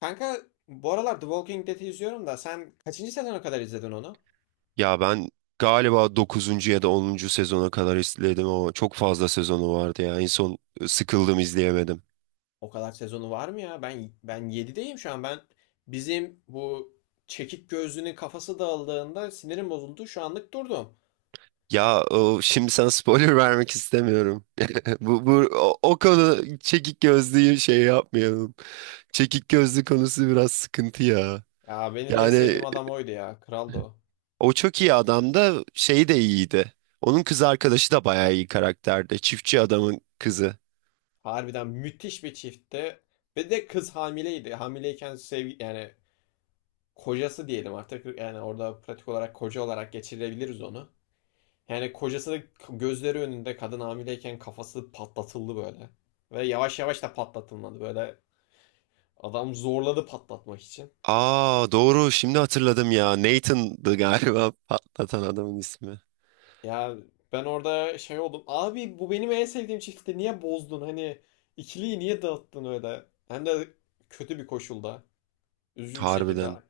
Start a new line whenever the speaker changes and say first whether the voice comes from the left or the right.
left: Kanka, bu aralar The Walking Dead'i izliyorum da sen kaçıncı sezona kadar izledin onu?
right: Ya ben galiba dokuzuncu ya da onuncu sezona kadar izledim ama çok fazla sezonu vardı ya. En son sıkıldım izleyemedim.
left: O kadar sezonu var mı ya? Ben 7'deyim şu an. Ben bizim bu çekik gözlünün kafası dağıldığında sinirim bozuldu. Şu anlık durdum.
right: Ya o, şimdi sana spoiler vermek istemiyorum. Bu o konu çekik gözlüyü şey yapmayalım. Çekik gözlü konusu biraz sıkıntı ya.
left: Ya benim en
right: Yani
left: sevdiğim adam oydu ya. Kraldı o.
right: o çok iyi adam da şey de iyiydi. Onun kız arkadaşı da bayağı iyi karakterde, Çiftçi adamın kızı.
left: Harbiden müthiş bir çiftti. Ve de kız hamileydi. Hamileyken sevgi, yani kocası diyelim artık. Yani orada pratik olarak koca olarak geçirebiliriz onu. Yani kocası da gözleri önünde, kadın hamileyken, kafası patlatıldı böyle. Ve yavaş yavaş da patlatılmadı böyle. Adam zorladı patlatmak için.
right: Aa, doğru, şimdi hatırladım ya. Nathan'dı galiba patlatan adamın ismi.
left: Ya ben orada şey oldum. Abi bu benim en sevdiğim çiftti. Niye bozdun? Hani ikiliyi niye dağıttın öyle? Hem de kötü bir koşulda. Üzücü bir şekilde.
right: Harbiden.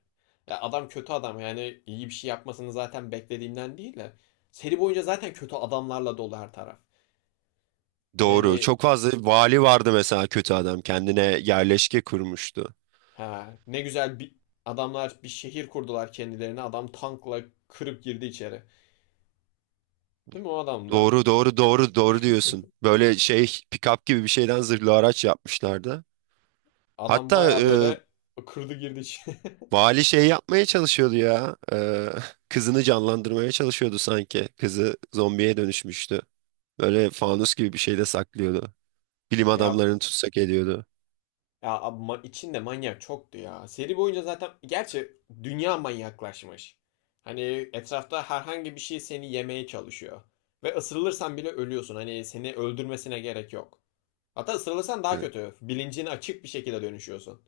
left: Ya adam kötü adam. Yani iyi bir şey yapmasını zaten beklediğimden değil de. Seri boyunca zaten kötü adamlarla dolu her taraf.
right: Doğru.
left: Yani
right: Çok fazla vali vardı mesela, kötü adam. Kendine yerleşke kurmuştu.
left: ha, ne güzel bir adamlar bir şehir kurdular kendilerine. Adam tankla kırıp girdi içeri. Değil mi, o adamdı?
right: Doğru doğru doğru doğru diyorsun. Böyle şey, pick-up gibi bir şeyden zırhlı araç yapmışlardı.
left: Adam
right: Hatta
left: baya böyle kırdı girdi içeri.
right: vali şey yapmaya çalışıyordu ya. E, kızını canlandırmaya çalışıyordu sanki. Kızı zombiye dönüşmüştü. Böyle fanus gibi bir şeyde saklıyordu. Bilim
left: Ya
right: adamlarını tutsak ediyordu.
left: ya abi, içinde manyak çoktu ya. Seri boyunca zaten, gerçi dünya manyaklaşmış. Hani etrafta herhangi bir şey seni yemeye çalışıyor. Ve ısırılırsan bile ölüyorsun. Hani seni öldürmesine gerek yok. Hatta ısırılırsan daha
right: Evet.
left: kötü. Bilincini açık bir şekilde dönüşüyorsun.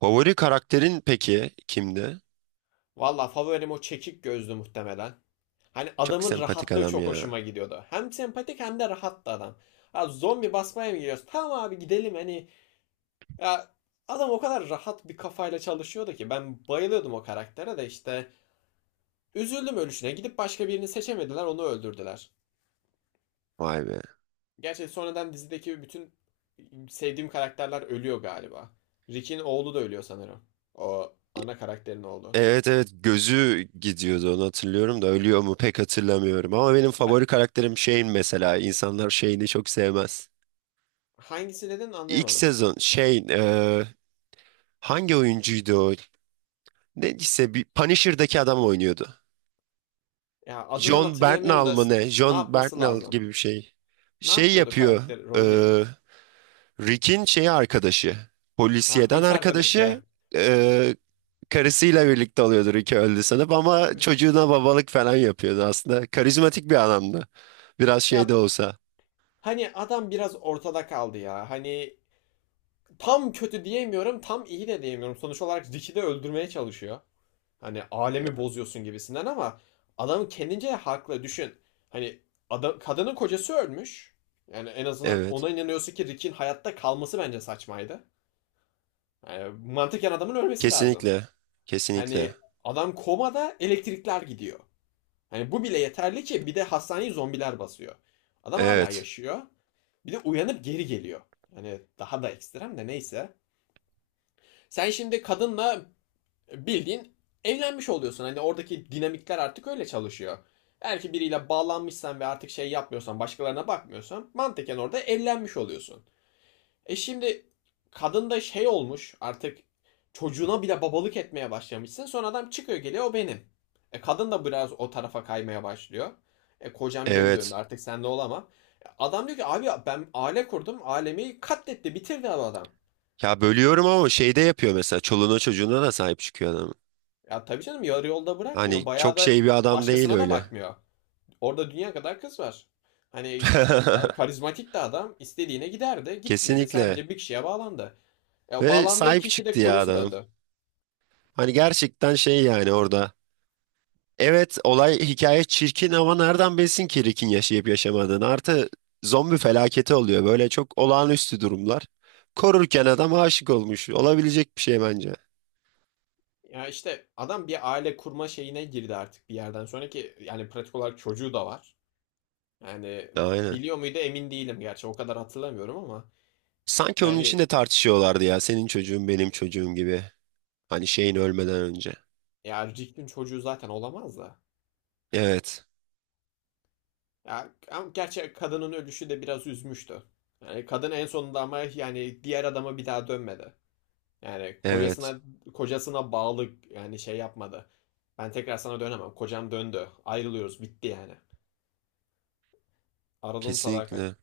right: Favori karakterin peki kimdi?
left: Valla favorim o çekik gözlü muhtemelen. Hani
right: Çok
left: adamın
right: sempatik
left: rahatlığı
right: adam
left: çok
right: ya.
left: hoşuma gidiyordu. Hem sempatik hem de rahattı adam. Ha, zombi basmaya mı gidiyoruz? Tamam abi, gidelim hani. Ya adam o kadar rahat bir kafayla çalışıyordu ki ben bayılıyordum o karaktere de işte. Üzüldüm ölüşüne. Gidip başka birini seçemediler, onu öldürdüler.
right: Vay be.
left: Gerçi sonradan dizideki bütün sevdiğim karakterler ölüyor galiba. Rick'in oğlu da ölüyor sanırım. O ana karakterin oğlu.
right: Evet evet, gözü gidiyordu onu hatırlıyorum da ölüyor mu pek hatırlamıyorum. Ama benim
left: Ben
right: favori karakterim Shane mesela. İnsanlar Shane'i çok sevmez.
left: hangisi dedin
right: İlk
left: anlayamadım.
right: sezon şey, hangi oyuncuydu o? Neyse, bir Punisher'daki adam oynuyordu.
left: Ya adından
right: John
left: hatırlayamıyorum
right: Bernthal
left: da
right: mı ne?
left: ne
right: John
left: yapması
right: Bernthal
left: lazım?
right: gibi bir şey.
left: Ne
right: Şey
left: yapıyordu
right: yapıyor.
left: karakter?
right: E,
left: Rolü neydi?
right: Rick'in şeyi, arkadaşı.
left: Ha,
right: Polisiyeden
left: polis arkadaşı
right: arkadaşı.
left: ya.
right: E, karısıyla birlikte oluyordu, Rick öldü sanıp, ama
left: Ee,
right: çocuğuna babalık falan yapıyordu aslında. Karizmatik bir adamdı. Biraz şey de
left: Ya
right: olsa.
left: hani adam biraz ortada kaldı ya. Hani tam kötü diyemiyorum, tam iyi de diyemiyorum. Sonuç olarak Rick'i de öldürmeye çalışıyor. Hani alemi bozuyorsun gibisinden, ama adam kendince haklı. Düşün. Hani adam, kadının kocası ölmüş. Yani en azından
right: Evet.
left: ona inanıyorsun ki Rick'in hayatta kalması bence saçmaydı. Yani mantıken adamın ölmesi lazım.
right: Kesinlikle. Kesinlikle.
left: Hani adam komada, elektrikler gidiyor. Hani bu bile yeterli, ki bir de hastaneyi zombiler basıyor. Adam hala
right: Evet.
left: yaşıyor. Bir de uyanıp geri geliyor. Hani daha da ekstrem de neyse. Sen şimdi kadınla bildiğin evlenmiş oluyorsun. Hani oradaki dinamikler artık öyle çalışıyor. Eğer ki biriyle bağlanmışsan ve artık şey yapmıyorsan, başkalarına bakmıyorsan, mantıken orada evlenmiş oluyorsun. E şimdi kadın da şey olmuş artık, çocuğuna bile babalık etmeye başlamışsın. Sonra adam çıkıyor geliyor, o benim. E kadın da biraz o tarafa kaymaya başlıyor. E kocam geri döndü,
right: Evet.
left: artık sende olamam. Adam diyor ki abi ben aile kurdum. Ailemi katletti bitirdi adam.
right: Ya, bölüyorum ama şeyde yapıyor mesela. Çoluğuna çocuğuna da sahip çıkıyor adam.
left: Ya tabii canım, yarı yolda bırakmıyor.
right: Hani
left: Bayağı
right: çok
left: da
right: şey bir adam değil
left: başkasına da
right: öyle.
left: bakmıyor. Orada dünya kadar kız var. Hani karizmatik de adam, istediğine giderdi. Gitmedi,
right: Kesinlikle.
left: sadece bir kişiye bağlandı. Ya
right: Ve
left: bağlandığı
right: sahip
left: kişi
right: çıktı
left: de,
right: ya
left: kocası
right: adam.
left: döndü.
right: Hani gerçekten şey, yani orada. Evet, olay hikaye çirkin ama nereden bilsin ki Rick'in yaşayıp yaşamadığını. Artı, zombi felaketi oluyor. Böyle çok olağanüstü durumlar. Korurken adam aşık olmuş. Olabilecek bir şey bence.
left: Ya işte adam bir aile kurma şeyine girdi artık bir yerden sonraki, yani pratik olarak çocuğu da var. Yani
right: Aynen.
left: biliyor muydu emin değilim, gerçi o kadar hatırlamıyorum ama
right: Sanki onun için
left: yani
right: de tartışıyorlardı ya. Senin çocuğun, benim çocuğum gibi. Hani şeyin ölmeden önce.
left: ya Rick'in çocuğu zaten olamaz da.
right: Evet.
left: Ya ama gerçi kadının ölüşü de biraz üzmüştü. Yani kadın en sonunda, ama yani diğer adama bir daha dönmedi. Yani
right: Evet,
left: kocasına bağlı, yani şey yapmadı. Ben tekrar sana dönemem. Kocam döndü. Ayrılıyoruz. Bitti yani. Aradığım sadakat.
right: kesinlikle.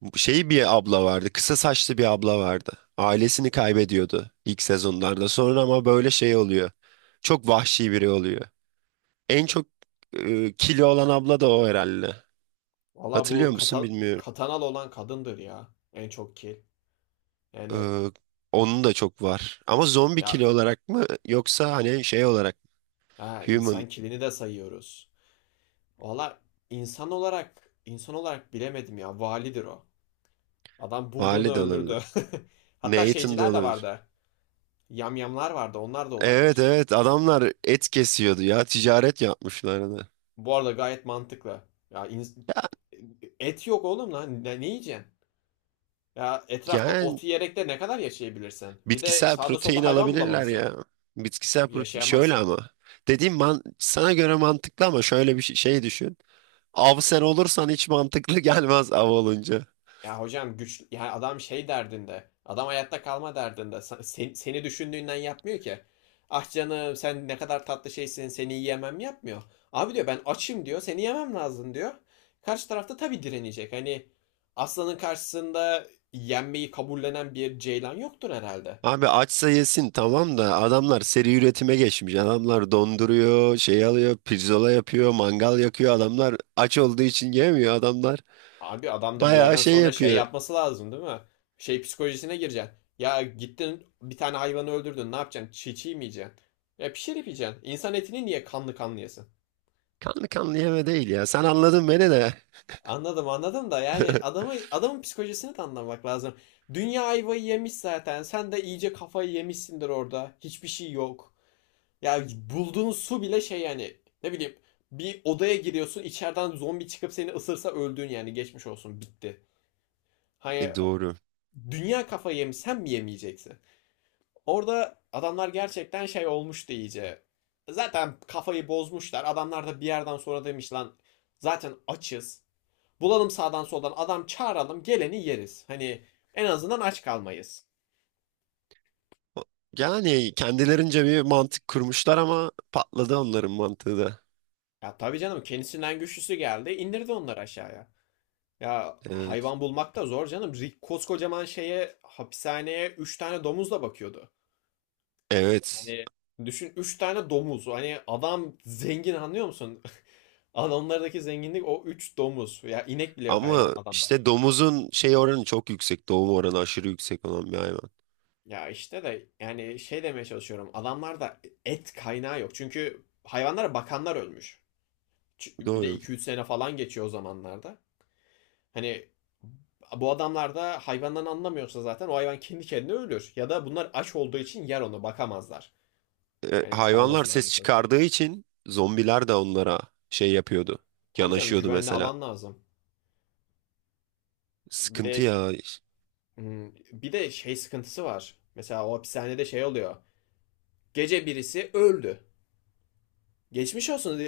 right: Bu şey, bir abla vardı, kısa saçlı bir abla vardı. Ailesini kaybediyordu ilk sezonlarda. Sonra ama böyle şey oluyor. Çok vahşi biri oluyor. En çok kilo olan abla da o herhalde.
left: Valla
right: Hatırlıyor
left: bu
right: musun bilmiyorum.
left: katanalı olan kadındır ya. En çok kil. Yani
right: Ee, onun da çok var. Ama zombi
left: ya
right: kilo olarak mı yoksa hani şey olarak mı?
left: ha,
right: Human.
left: insan kilini de sayıyoruz. Valla insan olarak bilemedim ya. Validir o. Adam
right: Vali
left: bulduğunu
right: de
left: öldürdü.
right: olabilir.
left: Hatta
right: Nathan da
left: şeyciler de
right: olabilir.
left: vardı. Yamyamlar vardı. Onlar da
right: Evet
left: olabilir.
right: evet, adamlar et kesiyordu ya, ticaret yapmışlardı.
left: Bu arada gayet mantıklı. Ya
right: Ya,
left: et yok oğlum lan. Ne yiyeceksin? Ya etrafta ot
right: yani
left: yiyerek de ne kadar yaşayabilirsin? Bir de
right: bitkisel
left: sağda
right: protein
left: solda hayvan
right: alabilirler
left: bulamamışsın.
right: ya.
left: Cık,
right: Bitkisel protein şöyle
left: yaşayamazsın.
right: ama. Dediğim man sana göre mantıklı ama şöyle bir şey, şey düşün. Av sen olursan hiç mantıklı gelmez av olunca.
left: Ya hocam, güç, yani adam şey derdinde. Adam hayatta kalma derdinde. Seni düşündüğünden yapmıyor ki. Ah canım, sen ne kadar tatlı şeysin, seni yiyemem yapmıyor. Abi diyor, ben açım diyor, seni yemem lazım diyor. Karşı tarafta tabii direnecek. Hani aslanın karşısında yenmeyi kabullenen bir ceylan yoktur herhalde.
right: Abi açsa yesin tamam da adamlar seri üretime geçmiş. Adamlar donduruyor, şey alıyor, pirzola yapıyor, mangal yakıyor. Adamlar aç olduğu için yemiyor adamlar.
left: Abi adam da bir
right: Bayağı
left: yerden
right: şey
left: sonra şey
right: yapıyor.
left: yapması lazım, değil mi? Şey psikolojisine gireceksin. Ya gittin bir tane hayvanı öldürdün, ne yapacaksın? Çiğ çiğ mi yiyeceksin? Ya pişirip yiyeceksin. İnsan etini niye kanlı kanlı yesin?
right: Kanlı kanlı yeme değil ya. Sen anladın beni de.
left: Anladım anladım da, yani adamı, adamın psikolojisini de anlamak lazım. Dünya ayvayı yemiş zaten. Sen de iyice kafayı yemişsindir orada. Hiçbir şey yok. Ya bulduğun su bile şey, yani ne bileyim, bir odaya giriyorsun, içeriden zombi çıkıp seni ısırsa öldün yani, geçmiş olsun, bitti. Hani
right: Doğru.
left: dünya kafayı yemiş, sen mi yemeyeceksin? Orada adamlar gerçekten şey olmuştu iyice. Zaten kafayı bozmuşlar. Adamlar da bir yerden sonra demiş lan zaten açız. Bulalım sağdan soldan adam, çağıralım geleni yeriz. Hani en azından aç kalmayız.
right: Yani kendilerince bir mantık kurmuşlar ama patladı onların mantığı da.
left: Ya tabii canım, kendisinden güçlüsü geldi indirdi onları aşağıya. Ya
right: Evet.
left: hayvan bulmak da zor canım. Rick koskocaman şeye, hapishaneye, 3 tane domuzla bakıyordu.
right: Evet.
left: Hani düşün, 3 tane domuz. Hani adam zengin, anlıyor musun? Adamlardaki zenginlik o 3 domuz. Ya inek bile yok hayvan
right: Ama
left: adamda.
right: işte domuzun şey oranı çok yüksek. Doğum oranı aşırı yüksek olan bir hayvan.
left: Ya işte de yani şey demeye çalışıyorum. Adamlarda et kaynağı yok. Çünkü hayvanlara bakanlar ölmüş. Bir de
right: Doğru.
left: iki üç sene falan geçiyor o zamanlarda. Hani bu adamlar da hayvandan anlamıyorsa zaten o hayvan kendi kendine ölür. Ya da bunlar aç olduğu için yer onu, bakamazlar. Yani
right: Hayvanlar
left: çoğalması lazım
right: ses
left: sonuçta.
right: çıkardığı için zombiler de onlara şey yapıyordu.
left: Tabii canım,
right: Yanaşıyordu
left: güvenli
right: mesela.
left: alan lazım. Bir de
right: Sıkıntı ya.
left: bir de şey sıkıntısı var. Mesela o hapishanede şey oluyor. Gece birisi öldü. Geçmiş olsun.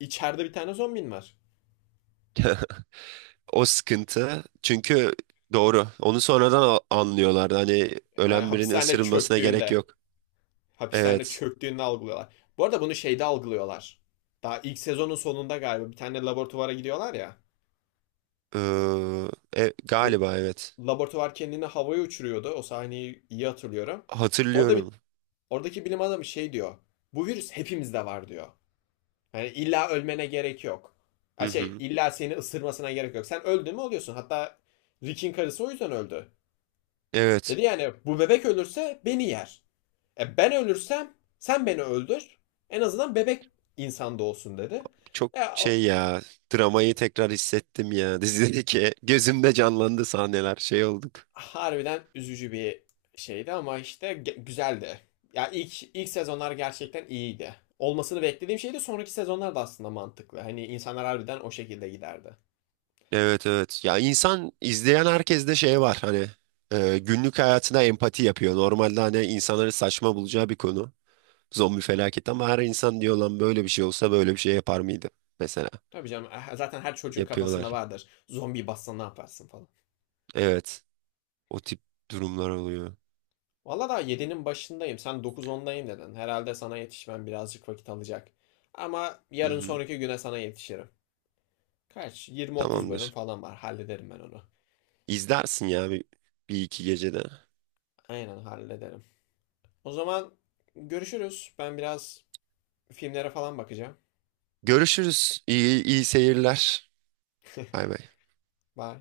left: İçeride bir tane zombin var.
right: O sıkıntı. Çünkü doğru. Onu sonradan anlıyorlardı. Hani
left: Yani
right: ölen birinin
left: hapishane
right: ısırılmasına gerek
left: çöktüğünde,
right: yok.
left: hapishanede
right: Evet.
left: çöktüğünde algılıyorlar. Bu arada bunu şeyde algılıyorlar. Daha ilk sezonun sonunda galiba bir tane laboratuvara gidiyorlar ya.
right: Ee,
left: Bu
right: galiba evet.
left: laboratuvar kendini havaya uçuruyordu. O sahneyi iyi hatırlıyorum. Orada bir
right: Hatırlıyorum.
left: oradaki bilim adamı şey diyor. Bu virüs hepimizde var diyor. Yani illa ölmene gerek yok.
right: Hı
left: Ha şey,
right: hı.
left: illa seni ısırmasına gerek yok. Sen öldün mü oluyorsun. Hatta Rick'in karısı o yüzden öldü. Dedi
right: Evet.
left: yani bu bebek ölürse beni yer. E ben ölürsem sen beni öldür. En azından bebek insan doğsun dedi.
right: Çok
left: Ya o
right: şey ya, dramayı tekrar hissettim ya, dizideki gözümde canlandı sahneler, şey olduk.
left: harbiden üzücü bir şeydi, ama işte güzeldi. Ya ilk sezonlar gerçekten iyiydi. Olmasını beklediğim şeydi. Sonraki sezonlar da aslında mantıklı. Hani insanlar harbiden o şekilde giderdi.
right: Evet evet, ya insan izleyen herkeste şey var, hani günlük hayatına empati yapıyor. Normalde hani insanların saçma bulacağı bir konu, zombi felaketi, ama her insan diyor lan, böyle bir şey olsa böyle bir şey yapar mıydı mesela,
left: Tabii canım, eh, zaten her çocuğun kafasında
right: yapıyorlar.
left: vardır. Zombi bassa ne yaparsın falan.
right: Evet, o tip durumlar oluyor.
left: Valla daha yedi'nin başındayım. Sen dokuz ondayım dedin. Herhalde sana yetişmem birazcık vakit alacak. Ama
right: Hı
left: yarın
right: hı.
left: sonraki güne sana yetişirim. Kaç? 20-30 bölüm
right: Tamamdır,
left: falan var. Hallederim ben onu.
right: izlersin ya bir iki gecede.
left: Aynen hallederim. O zaman görüşürüz. Ben biraz filmlere falan bakacağım.
right: Görüşürüz, iyi seyirler. Bay bay.
left: Bye.